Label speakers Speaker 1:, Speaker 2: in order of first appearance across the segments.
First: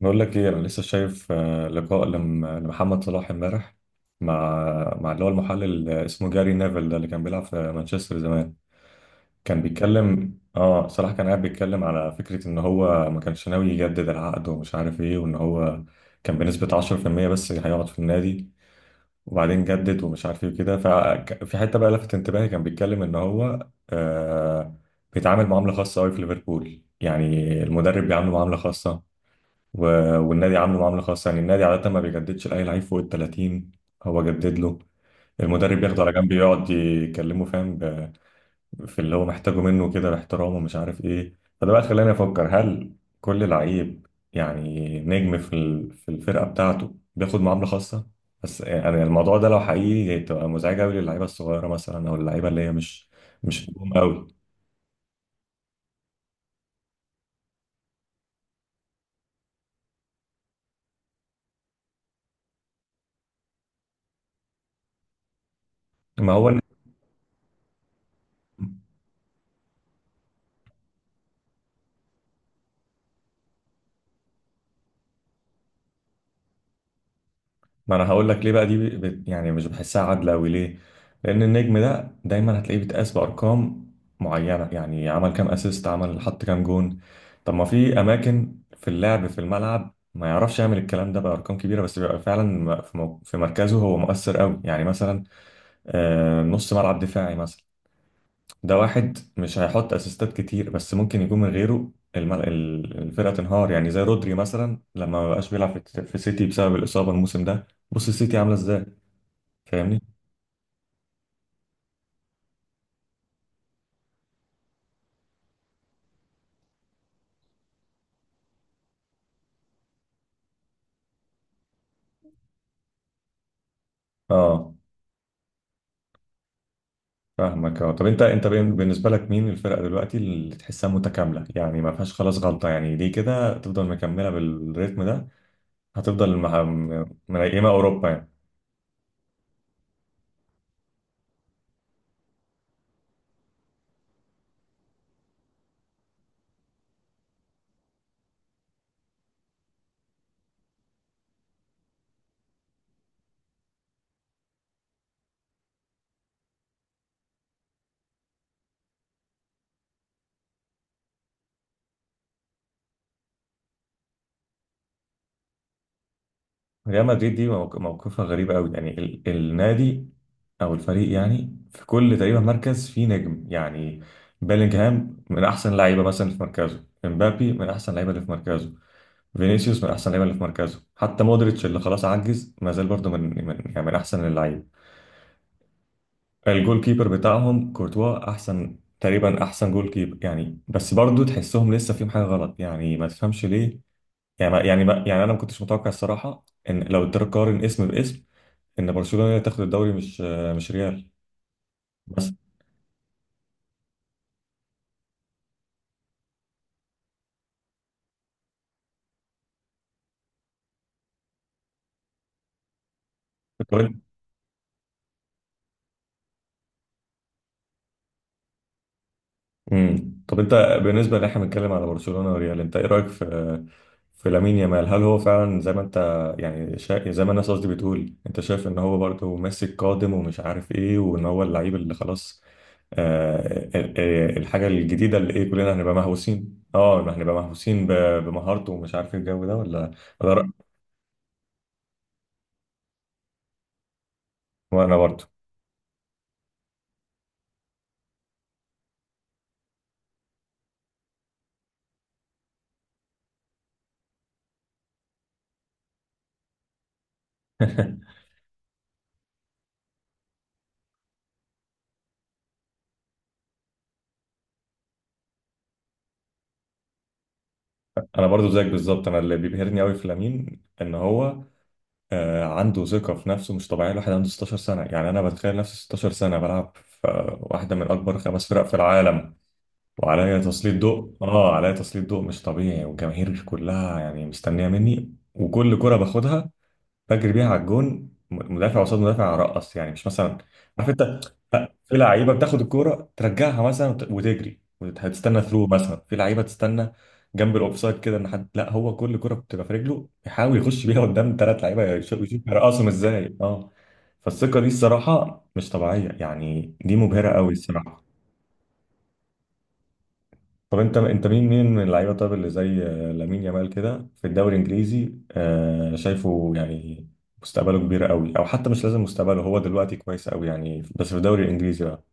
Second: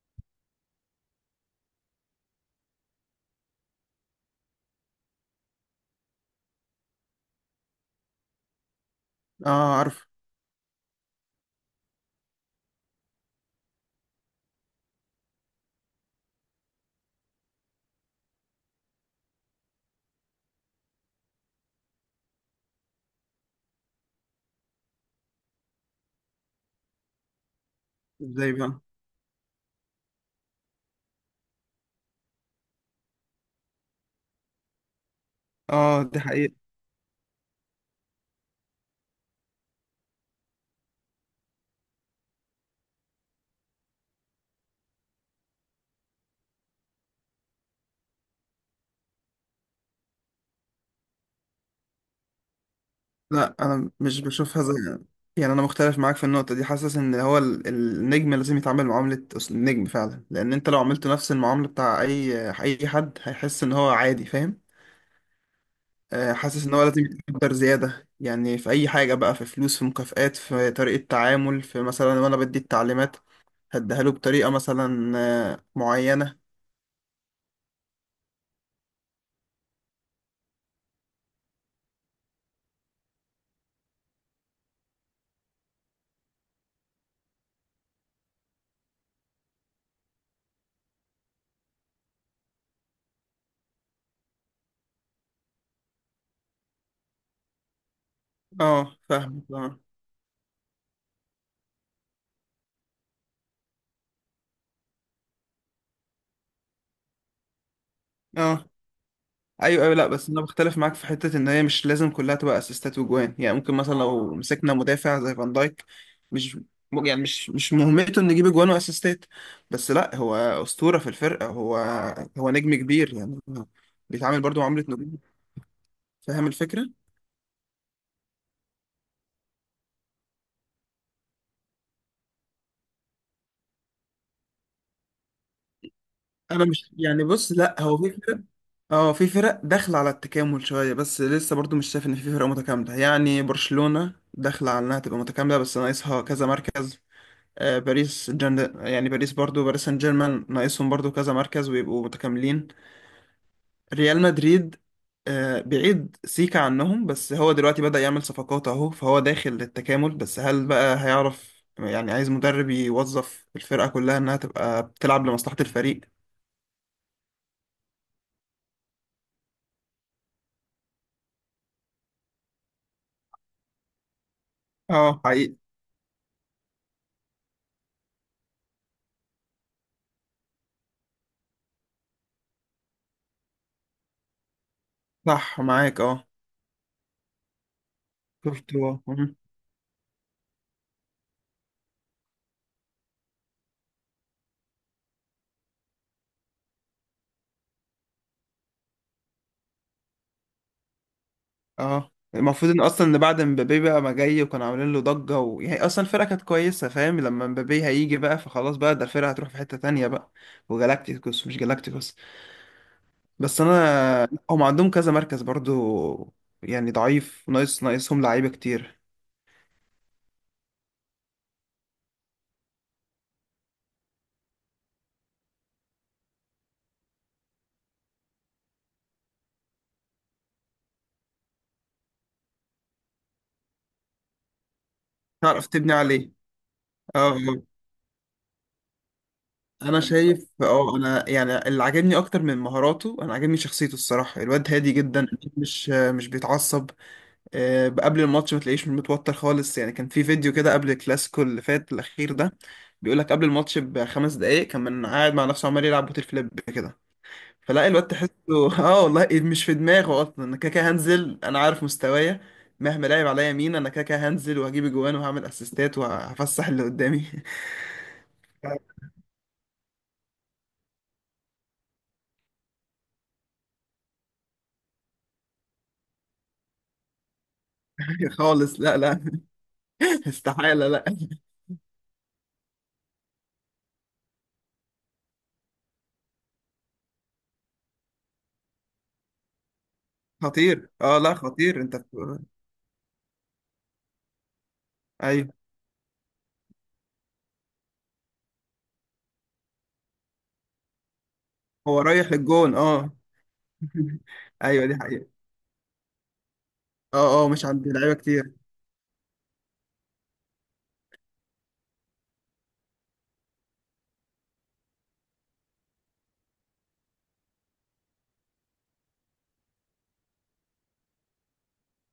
Speaker 1: بقول لك ايه، انا لسه شايف لقاء لمحمد صلاح امبارح مع مع اللي هو المحلل اللي اسمه جاري نيفل، ده اللي كان بيلعب في مانشستر زمان. كان
Speaker 2: اه عارف.
Speaker 1: بيتكلم، صلاح كان قاعد بيتكلم على فكرة ان هو ما كانش ناوي يجدد العقد ومش عارف ايه، وان هو كان بنسبة 10% بس هيقعد في النادي، وبعدين جدد ومش عارف ايه وكده. ففي حتة بقى لفت انتباهي، كان بيتكلم ان هو بيتعامل معاملة خاصة قوي في ليفربول يعني. المدرب بيعامله
Speaker 2: ازاي
Speaker 1: معاملة
Speaker 2: بقى
Speaker 1: خاصة و... والنادي عامله معامله خاصه، يعني النادي عاده ما بيجددش لاي لعيب فوق ال 30. هو جدد له، المدرب ياخده
Speaker 2: اه،
Speaker 1: على
Speaker 2: دي
Speaker 1: جنب
Speaker 2: حقيقة.
Speaker 1: يقعد يكلمه فاهم، في اللي هو محتاجه منه كده باحترام ومش عارف ايه. فده بقى خلاني افكر، هل كل لعيب يعني نجم في في الفرقه بتاعته بياخد معامله خاصه؟ بس يعني الموضوع ده لو حقيقي تبقى مزعجه قوي للعيبه الصغيره مثلا، او اللعيبه اللي هي
Speaker 2: لا،
Speaker 1: مش
Speaker 2: انا
Speaker 1: نجوم
Speaker 2: مش
Speaker 1: قوي.
Speaker 2: بشوفها زي. يعني انا مختلف معاك في النقطة دي، حاسس ان هو النجم لازم يتعامل معاملة النجم فعلا، لان انت لو عملته نفس المعاملة بتاع اي حد هيحس ان هو عادي، فاهم؟
Speaker 1: ما هو،
Speaker 2: حاسس ان هو لازم يتقدر زيادة، يعني في اي حاجة بقى، في فلوس، في مكافآت، في طريقة تعامل، في مثلا وانا بدي التعليمات هديها له بطريقة مثلا معينة.
Speaker 1: ما انا هقول لك ليه بقى دي، بت يعني مش بحسها عادله قوي ليه. لان النجم ده دايما هتلاقيه بيتقاس بارقام معينه، يعني عمل كام اسيست، عمل حط كام جون. طب ما في اماكن في اللعب في الملعب ما يعرفش يعمل الكلام ده بارقام كبيره، بس بيبقى فعلا في في مركزه هو مؤثر قوي، يعني مثلا نص ملعب دفاعي مثلا. ده
Speaker 2: اه
Speaker 1: واحد
Speaker 2: فاهم
Speaker 1: مش
Speaker 2: اه.
Speaker 1: هيحط اسيستات كتير، بس ممكن يكون من غيره الفرقه تنهار، يعني زي رودري مثلا لما ما بقاش بيلعب في سيتي بسبب الاصابه الموسم ده، بص السيتي عامله
Speaker 2: آه.
Speaker 1: ازاي.
Speaker 2: ايوه ايوه،
Speaker 1: فاهمني.
Speaker 2: لا بس انا بختلف معاك في حته ان هي مش لازم كلها تبقى اسيستات وجوان. يعني ممكن مثلا لو مسكنا مدافع زي فان دايك مش يعني مش مهمته انه يجيب اجوان واسيستات. بس لا، هو اسطوره في الفرقه، هو نجم كبير يعني، بيتعامل برضو
Speaker 1: اه
Speaker 2: معامله نجوم. فاهم الفكره؟
Speaker 1: فاهمك، اه. طب انت، بالنسبه لك مين الفرقه دلوقتي اللي تحسها متكامله، يعني ما فيهاش خلاص غلطه، يعني دي كده تفضل مكمله بالريتم ده؟ هتفضل مع
Speaker 2: انا مش يعني، بص
Speaker 1: منيمه
Speaker 2: لا، هو
Speaker 1: اوروبا
Speaker 2: في
Speaker 1: يعني.
Speaker 2: فرق. اه في فرق داخله على التكامل شويه، بس لسه برضو مش شايف ان في فرقه متكامله. يعني برشلونه داخله على انها تبقى متكامله بس ناقصها كذا مركز. باريس يعني باريس، برضو باريس سان جيرمان ناقصهم برضو كذا مركز ويبقوا متكاملين. ريال مدريد بعيد سيكا عنهم، بس هو دلوقتي بدأ يعمل صفقات اهو، فهو داخل للتكامل. بس هل بقى هيعرف؟ يعني عايز مدرب يوظف الفرقة كلها انها تبقى بتلعب لمصلحة الفريق.
Speaker 1: ريال مدريد دي موقفها غريب قوي يعني، النادي او الفريق، يعني في كل تقريبا مركز فيه نجم يعني.
Speaker 2: اه
Speaker 1: بيلينغهام من
Speaker 2: حقيقي.
Speaker 1: احسن اللعيبه مثلا اللي في مركزه، امبابي من احسن اللعيبه اللي في مركزه، فينيسيوس من احسن اللعيبه اللي في مركزه، حتى مودريتش اللي خلاص عجز ما زال برضه من يعني من احسن اللعيبه.
Speaker 2: صح معاك اه.
Speaker 1: الجول كيبر بتاعهم كورتوا
Speaker 2: شفت
Speaker 1: احسن
Speaker 2: هو.
Speaker 1: تقريبا، احسن جول كيبر يعني. بس برضو تحسهم لسه فيهم حاجه غلط، يعني ما تفهمش ليه. يعني ما يعني ما يعني انا ما كنتش متوقع الصراحه، ان لو تقارن اسم باسم، ان برشلونه هي اللي تاخد الدوري، مش ريال.
Speaker 2: اه
Speaker 1: بس
Speaker 2: المفروض ان اصلا ان بعد مبابي بقى ما جاي، وكانوا عاملين له ضجه يعني اصلا الفرقه كانت كويسه فاهم، لما مبابي هيجي بقى فخلاص بقى ده الفرقه هتروح في حته تانية بقى، وجالاكتيكوس مش جالاكتيكوس. بس انا هم عندهم كذا مركز برضو، يعني ضعيف، ناقصهم لعيبه كتير.
Speaker 1: امم، طب انت بالنسبه اللي احنا بنتكلم على برشلونه وريال، انت ايه رايك في لامين يامال؟ هل هو فعلا زي ما انت يعني زي ما الناس، قصدي بتقول، انت شايف ان هو برضه ماسك قادم ومش عارف ايه، وان هو اللعيب اللي خلاص الحاجه الجديده اللي ايه
Speaker 2: تعرف
Speaker 1: كلنا
Speaker 2: تبني
Speaker 1: هنبقى
Speaker 2: عليه.
Speaker 1: مهووسين، اه
Speaker 2: اه
Speaker 1: هنبقى
Speaker 2: آه.
Speaker 1: مهووسين بمهارته، ومش عارف ايه الجو ده، ولا؟
Speaker 2: انا
Speaker 1: ولا
Speaker 2: شايف
Speaker 1: رأيك؟
Speaker 2: اه، انا يعني اللي عاجبني اكتر من مهاراته، انا عاجبني شخصيته الصراحه، الواد هادي
Speaker 1: وانا
Speaker 2: جدا.
Speaker 1: برضه.
Speaker 2: مش بيتعصب. قبل الماتش ما تلاقيش متوتر خالص. يعني كان في فيديو كده قبل الكلاسيكو اللي فات الأخير ده، بيقول لك قبل الماتش بـ5 دقايق كان من قاعد مع نفسه عمال يلعب بوتل فليب كده. فلاقي الواد تحسه اه والله إيه مش في دماغه أصلا، أنا كده كده هنزل، أنا عارف مستوايا، مهما لعب عليا مين أنا كده كده هنزل وهجيب جوان وهعمل أسيستات وهفسح اللي قدامي.
Speaker 1: انا برضو زيك بالظبط. انا اللي بيبهرني قوي في لامين ان هو عنده ثقة في نفسه مش طبيعية. الواحد عنده 16 سنة يعني، أنا بتخيل نفسي 16 سنة بلعب في واحدة من أكبر خمس فرق في
Speaker 2: خالص، لا لا.
Speaker 1: العالم، وعليا تسليط
Speaker 2: استحالة، لا.
Speaker 1: ضوء، عليا تسليط ضوء مش طبيعي، والجماهير كلها يعني مستنية مني، وكل كرة باخدها بجري بيها على الجون، مدافع قصاد مدافع ارقص، يعني مش مثلا،
Speaker 2: خطير
Speaker 1: عارف
Speaker 2: اه،
Speaker 1: أنت،
Speaker 2: لا خطير، أنت
Speaker 1: في لعيبه
Speaker 2: بت-
Speaker 1: بتاخد الكوره ترجعها مثلا وتجري وهتستنى
Speaker 2: أيوه.
Speaker 1: ثرو مثلا، في لعيبه تستنى جنب الاوفسايد كده، ان حد، لا هو كل كره بتبقى في رجله يحاول يخش بيها قدام ثلاث لعيبه
Speaker 2: هو رايح
Speaker 1: يشوف
Speaker 2: للجون
Speaker 1: يرقصهم
Speaker 2: اه.
Speaker 1: ازاي، اه. فالثقه دي
Speaker 2: ايوه دي حقيقة.
Speaker 1: الصراحه مش طبيعيه، يعني دي مبهره
Speaker 2: اه اه،
Speaker 1: قوي
Speaker 2: مش عند
Speaker 1: الصراحه.
Speaker 2: لعيبه كتير.
Speaker 1: طب انت مين من اللعيبه طب اللي زي لامين يامال كده في الدوري الانجليزي شايفه يعني مستقبله كبير قوي، او حتى مش لازم مستقبله، هو دلوقتي كويس قوي يعني، بس في الدوري الانجليزي بقى؟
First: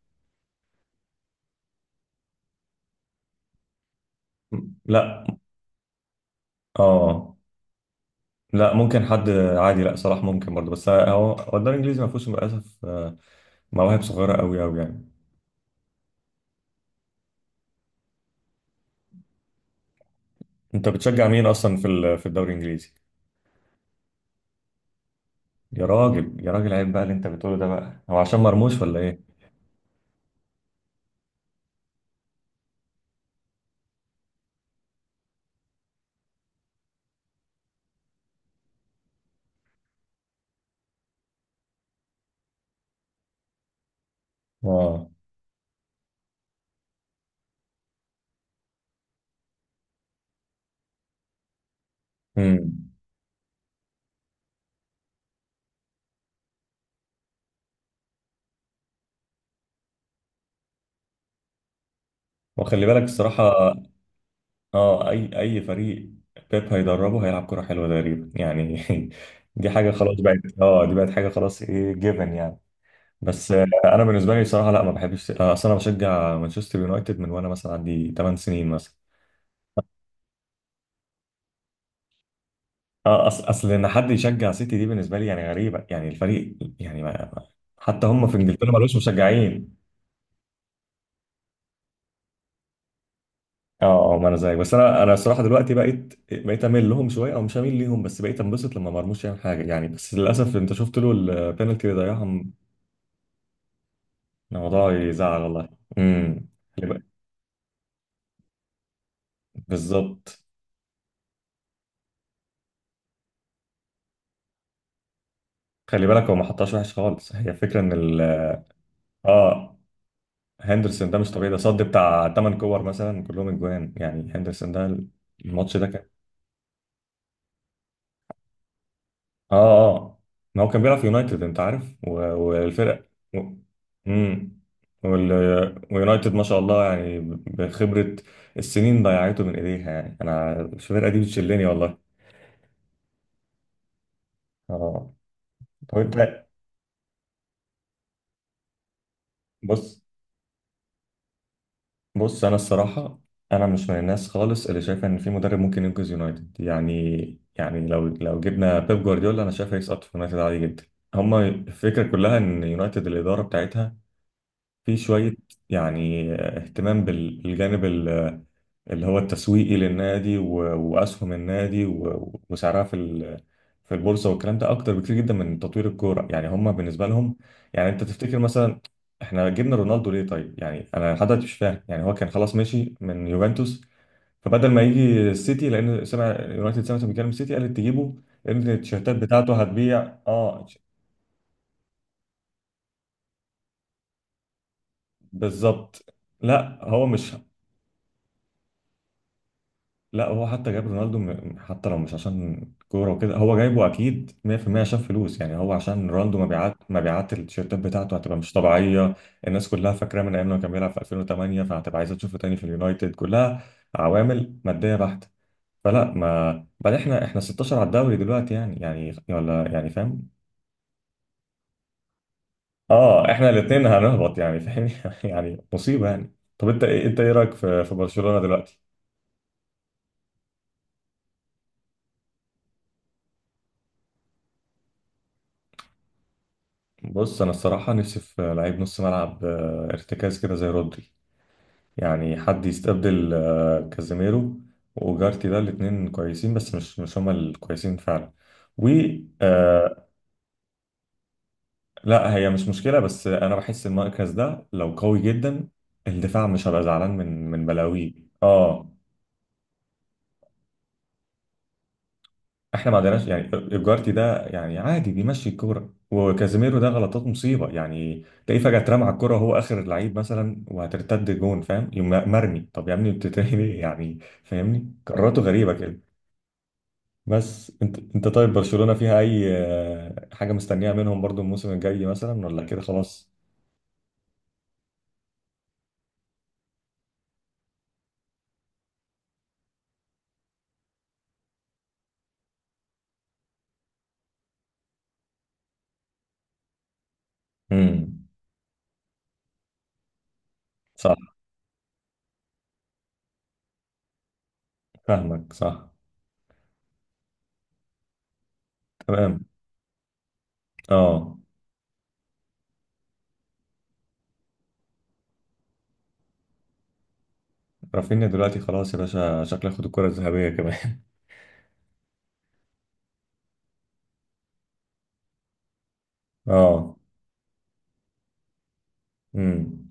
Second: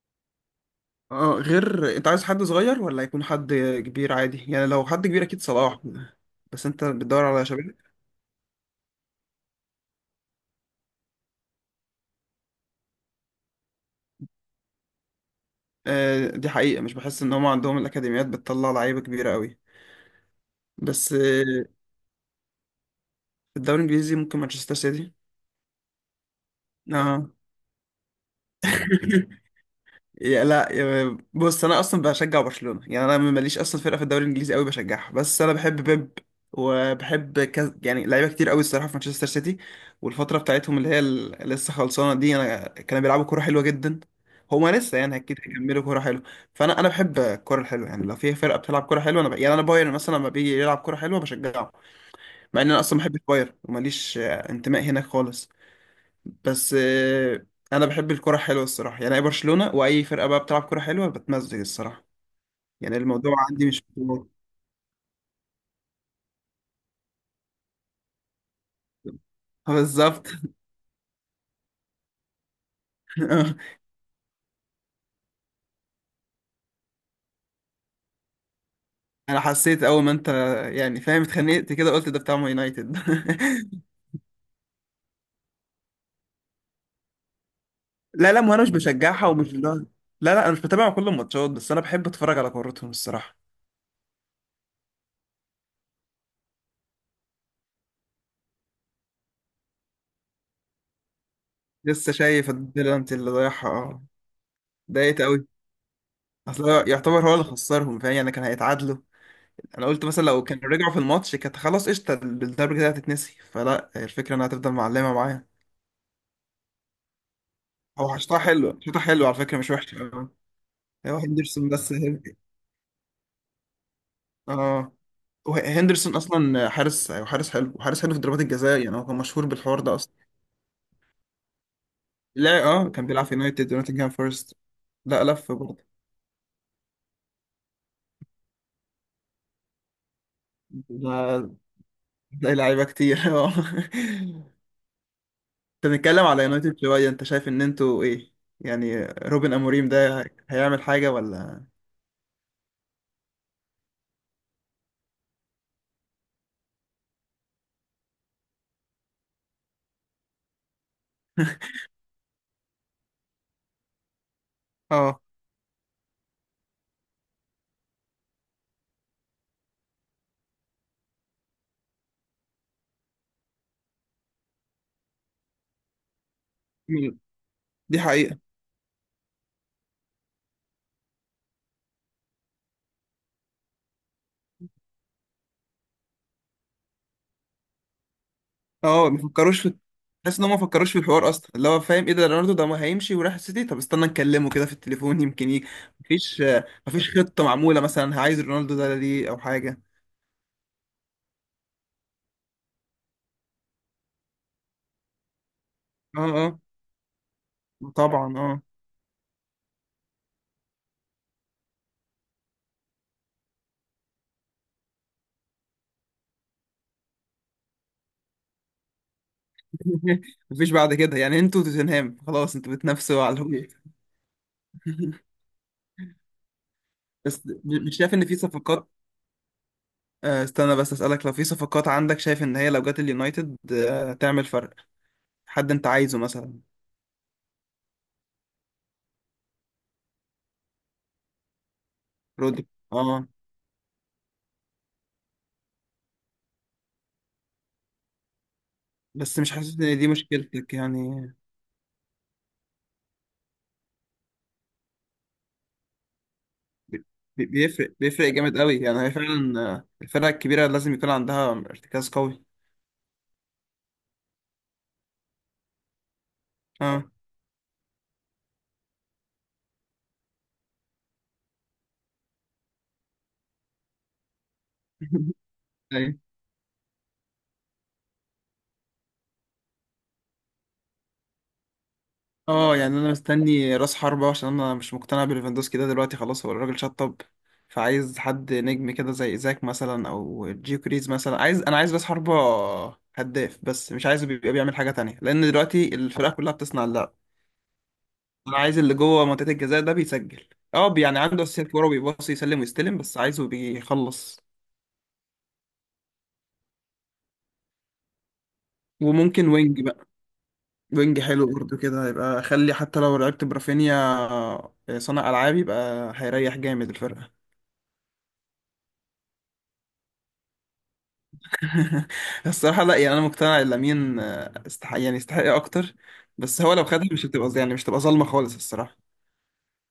Speaker 2: اه اه، غير انت عايز حد صغير ولا يكون حد كبير عادي؟ يعني لو حد كبير
Speaker 1: لا،
Speaker 2: اكيد صلاح. بس انت بتدور
Speaker 1: اه،
Speaker 2: على شباب.
Speaker 1: لا، ممكن حد عادي، لا صلاح ممكن برضه، بس هو، هو الدوري الانجليزي ما فيهوش للاسف مواهب صغيره قوي قوي يعني.
Speaker 2: آه دي حقيقه، مش بحس ان هم عندهم الاكاديميات بتطلع لعيبه كبيره قوي.
Speaker 1: انت
Speaker 2: بس
Speaker 1: بتشجع مين اصلا في الدوري الانجليزي؟
Speaker 2: في الدوري الانجليزي ممكن مانشستر سيتي.
Speaker 1: يا راجل يا راجل، عيب بقى اللي انت
Speaker 2: اه
Speaker 1: بتقوله ده بقى، هو عشان مرموش ولا ايه؟
Speaker 2: يا لا يا بص، انا اصلا بشجع برشلونه، يعني انا ماليش اصلا فرقه في الدوري الانجليزي قوي بشجعها، بس انا بحب بيب، يعني لعيبه كتير قوي الصراحه في مانشستر سيتي، والفتره بتاعتهم اللي هي لسه خلصانه دي، انا كانوا بيلعبوا كوره حلوه جدا. هما لسه
Speaker 1: اه.
Speaker 2: يعني اكيد هيكملوا كوره حلوه. فانا بحب الكوره الحلوه، يعني لو في فرقه بتلعب كوره حلوه انا يعني انا بايرن مثلا لما بيجي يلعب كوره حلوه بشجعه. مع ان انا
Speaker 1: امم.
Speaker 2: اصلا بحب بايرن وماليش انتماء هناك خالص. بس انا بحب الكرة حلوة الصراحة، يعني اي برشلونة واي فرقة بقى بتلعب كرة حلوة بتمزج الصراحة.
Speaker 1: وخلي
Speaker 2: يعني
Speaker 1: بالك
Speaker 2: الموضوع
Speaker 1: الصراحه،
Speaker 2: عندي مش بطولات.
Speaker 1: اه، اي اي فريق بيب هيدربه هيلعب كره حلوه تقريبا يعني. دي حاجه خلاص
Speaker 2: بالظبط.
Speaker 1: بقت، اه دي بقت حاجه خلاص ايه، جيفن يعني. بس انا بالنسبه لي صراحه لا، ما بحبش، اصل انا بشجع مانشستر يونايتد من وانا مثلا عندي 8 سنين مثلا.
Speaker 2: انا حسيت اول ما انت، يعني فاهم، اتخنقت كده قلت ده بتاع مان يونايتد.
Speaker 1: اه اصل، ان حد يشجع سيتي دي بالنسبه لي يعني غريبه يعني، الفريق يعني ما حتى هم
Speaker 2: لا
Speaker 1: في
Speaker 2: لا، ما انا مش
Speaker 1: انجلترا ما لهمش
Speaker 2: بشجعها ومش لا.
Speaker 1: مشجعين.
Speaker 2: لا لا، انا مش بتابع كل الماتشات بس انا بحب اتفرج على كورتهم الصراحة.
Speaker 1: اه اه، ما انا زيك. بس انا الصراحه دلوقتي بقيت، اميل لهم شويه، او مش اميل ليهم بس بقيت انبسط لما مرموش يعمل حاجه يعني. بس للاسف انت شفت له البينالتي اللي
Speaker 2: لسه
Speaker 1: ضيعها،
Speaker 2: شايف البلنتي اللي ضايعها اه.
Speaker 1: الموضوع
Speaker 2: ضايقت
Speaker 1: يزعل
Speaker 2: قوي.
Speaker 1: والله. امم.
Speaker 2: اصل هو
Speaker 1: خلي بالك.
Speaker 2: يعتبر هو اللي خسرهم فاهم، يعني كان هيتعادلوا. انا قلت مثلا
Speaker 1: بالظبط.
Speaker 2: لو كان رجعوا في الماتش كانت خلاص قشطه، الضربه كده هتتنسي. فلا، الفكره انها هتفضل معلمه معايا.
Speaker 1: خلي بالك، هو ما حطهاش وحش خالص، هي الفكره ان
Speaker 2: هو
Speaker 1: ال،
Speaker 2: حشتها حلو، حشتها حلو على فكره، مش
Speaker 1: اه.
Speaker 2: وحشه أوي.
Speaker 1: هندرسون
Speaker 2: هو
Speaker 1: ده مش طبيعي، ده
Speaker 2: هندرسون
Speaker 1: صد
Speaker 2: بس هن-
Speaker 1: بتاع 8 كور مثلا كلهم اجوان يعني، هندرسون
Speaker 2: اه
Speaker 1: ده
Speaker 2: هو
Speaker 1: الماتش ده.
Speaker 2: هندرسون اصلا حارس، أيوة حارس حلو وحارس حلو في ضربات الجزاء. يعني هو كان مشهور بالحوار ده
Speaker 1: اه
Speaker 2: اصلا.
Speaker 1: اه، ما هو كان بيلعب في يونايتد انت عارف
Speaker 2: لا اه، كان
Speaker 1: والفرق
Speaker 2: بيلعب في
Speaker 1: و...
Speaker 2: يونايتد ونوتنجهام فورست.
Speaker 1: امم
Speaker 2: لا
Speaker 1: وال...
Speaker 2: لف برضه.
Speaker 1: ويونايتد ما شاء الله يعني، بخبرة السنين ضيعته من ايديها يعني، انا الفرقة دي
Speaker 2: ده-
Speaker 1: بتشلني والله.
Speaker 2: تلاقي لعيبه كتير اه.
Speaker 1: اه.
Speaker 2: انت
Speaker 1: طب انت،
Speaker 2: بنتكلم على يونايتد شويه، انت شايف ان انتوا ايه، يعني روبن اموريم
Speaker 1: بص.
Speaker 2: ده هيعمل حاجه ولا؟
Speaker 1: انا الصراحة، انا مش من الناس خالص اللي شايفة ان في مدرب ممكن ينقذ يونايتد يعني. يعني لو جبنا بيب جوارديولا، انا شايف هيسقط في يونايتد عادي جدا. هما الفكرة كلها ان يونايتد، الإدارة بتاعتها في
Speaker 2: اه
Speaker 1: شوية يعني اهتمام بالجانب اللي هو التسويقي للنادي، وأسهم النادي، وسعرها في البورصة، والكلام ده أكتر بكتير جدا من تطوير الكورة يعني. هم بالنسبة لهم يعني،
Speaker 2: دي
Speaker 1: أنت
Speaker 2: حقيقة.
Speaker 1: تفتكر مثلا إحنا جبنا رونالدو ليه طيب يعني؟ أنا لحد دلوقتي مش فاهم يعني، هو كان خلاص مشي من يوفنتوس، فبدل ما يجي السيتي، لأن سمع يونايتد، سمعت بيتكلم السيتي، قالت تجيبه لأن
Speaker 2: اه
Speaker 1: التيشيرتات
Speaker 2: ما
Speaker 1: بتاعته
Speaker 2: بيفكروش في،
Speaker 1: هتبيع.
Speaker 2: تحس ان هم ما
Speaker 1: أه.
Speaker 2: فكروش في الحوار اصلا، اللي هو فاهم ايه ده؟ رونالدو ده ما هيمشي وراح السيتي طب استنى نكلمه كده في التليفون يمكن يجي.
Speaker 1: بالظبط.
Speaker 2: مفيش
Speaker 1: لا هو
Speaker 2: مفيش
Speaker 1: مش،
Speaker 2: خطة معمولة مثلا عايز رونالدو ده ليه او حاجة.
Speaker 1: لا هو حتى جاب رونالدو، حتى لو مش عشان كورة وكده، هو جايبه أكيد 100% عشان فلوس يعني. هو عشان
Speaker 2: اه
Speaker 1: رونالدو،
Speaker 2: اه،
Speaker 1: مبيعات، التيشيرتات بتاعته
Speaker 2: طبعا
Speaker 1: هتبقى مش
Speaker 2: اه.
Speaker 1: طبيعية. الناس كلها فاكراه من أيام لما كان بيلعب في 2008، فهتبقى عايزة تشوفه تاني في اليونايتد، كلها عوامل مادية بحتة. فلا، ما بعد، احنا 16 على الدوري دلوقتي يعني، يعني ولا يعني، فاهم؟
Speaker 2: مفيش بعد كده، يعني انتوا توتنهام خلاص انتوا بتنافسوا
Speaker 1: اه
Speaker 2: على
Speaker 1: احنا
Speaker 2: الهبوط.
Speaker 1: الاتنين هنهبط يعني فاهم. يعني مصيبة يعني. طب انت ايه، انت ايه
Speaker 2: بس
Speaker 1: رأيك في
Speaker 2: مش شايف ان في
Speaker 1: برشلونة دلوقتي؟
Speaker 2: صفقات. استنى بس اسألك، لو في صفقات عندك شايف ان هي لو جت اليونايتد تعمل فرق؟ حد انت عايزه مثلا؟
Speaker 1: بص انا الصراحه نفسي في لعيب نص ملعب ارتكاز كده زي رودري، يعني
Speaker 2: رودري
Speaker 1: حد
Speaker 2: اه.
Speaker 1: يستبدل كازيميرو وجارتي، ده الاتنين كويسين بس مش هما الكويسين فعلا. و
Speaker 2: بس مش حاسس ان
Speaker 1: آه،
Speaker 2: دي مشكلتك يعني.
Speaker 1: لا هي مش مشكله، بس انا بحس المركز ده لو قوي جدا الدفاع مش هبقى
Speaker 2: بي-
Speaker 1: زعلان من
Speaker 2: بيفرق
Speaker 1: بلاوي.
Speaker 2: بيفرق جامد قوي،
Speaker 1: اه،
Speaker 2: يعني هي فعلا الفرقة الكبيرة لازم يكون عندها ارتكاز قوي.
Speaker 1: احنا ما عندناش يعني. الجارتي ده يعني عادي بيمشي الكوره، وكازيميرو ده
Speaker 2: اه
Speaker 1: غلطات مصيبه يعني، تلاقيه فجاه اترمى على الكوره وهو اخر اللعيب مثلا وهترتد جون فاهم، يقوم مرمي، طب يا ابني بتتهني ليه يعني؟ فاهمني، قراراته غريبه كده.
Speaker 2: ايوه.
Speaker 1: بس انت، طيب برشلونه فيها اي حاجه مستنيها منهم برضو الموسم الجاي مثلا ولا
Speaker 2: اه
Speaker 1: كده
Speaker 2: يعني انا
Speaker 1: خلاص؟
Speaker 2: مستني راس حربة عشان انا مش مقتنع بليفاندوسكي ده دلوقتي، خلاص هو الراجل شطب. فعايز حد نجم كده زي ايزاك مثلا او جيو كريز مثلا، عايز انا عايز راس حربة هداف، بس مش عايزه بيبقى بيعمل حاجة تانية لان دلوقتي الفرقة كلها بتصنع اللعب.
Speaker 1: امم.
Speaker 2: انا عايز اللي جوه منطقة الجزاء ده بيسجل. اه
Speaker 1: صح.
Speaker 2: يعني عنده اساسيات كوره بيباصي يسلم ويستلم، بس عايزه بيخلص.
Speaker 1: فاهمك صح. تمام.
Speaker 2: وممكن وينج، وينج
Speaker 1: اه.
Speaker 2: حلو برضه كده، يبقى اخلي حتى لو لعبت برافينيا صانع العاب يبقى هيريح جامد الفرقه.
Speaker 1: رافينيا دلوقتي خلاص يا باشا، شكله ياخد الكره الذهبيه كمان.
Speaker 2: الصراحه لا، يعني انا مقتنع ان لامين استحق، يعني يستحق اكتر. بس هو لو
Speaker 1: اه.
Speaker 2: خدها مش هتبقى يعني مش هتبقى ظلمه خالص الصراحه.
Speaker 1: امم.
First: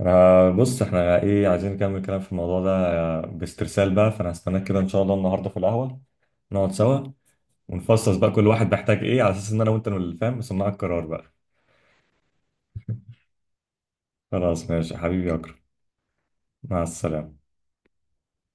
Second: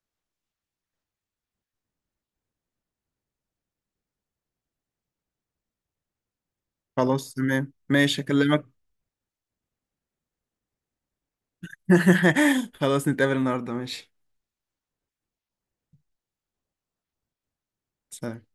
Speaker 1: أنا بص، احنا ايه عايزين نكمل كلام في الموضوع ده باسترسال بقى، فانا هستناك كده ان شاء الله النهارده في القهوه، نقعد سوا
Speaker 2: خلاص تمام،
Speaker 1: ونفصص
Speaker 2: ماشي
Speaker 1: بقى كل
Speaker 2: اكلمك.
Speaker 1: واحد محتاج ايه، على اساس ان انا وانت اللي فاهم صناع القرار بقى.
Speaker 2: خلاص نتقابل النهارده ماشي.
Speaker 1: خلاص ماشي يا حبيبي يا اكرم. مع السلامه.
Speaker 2: سلام.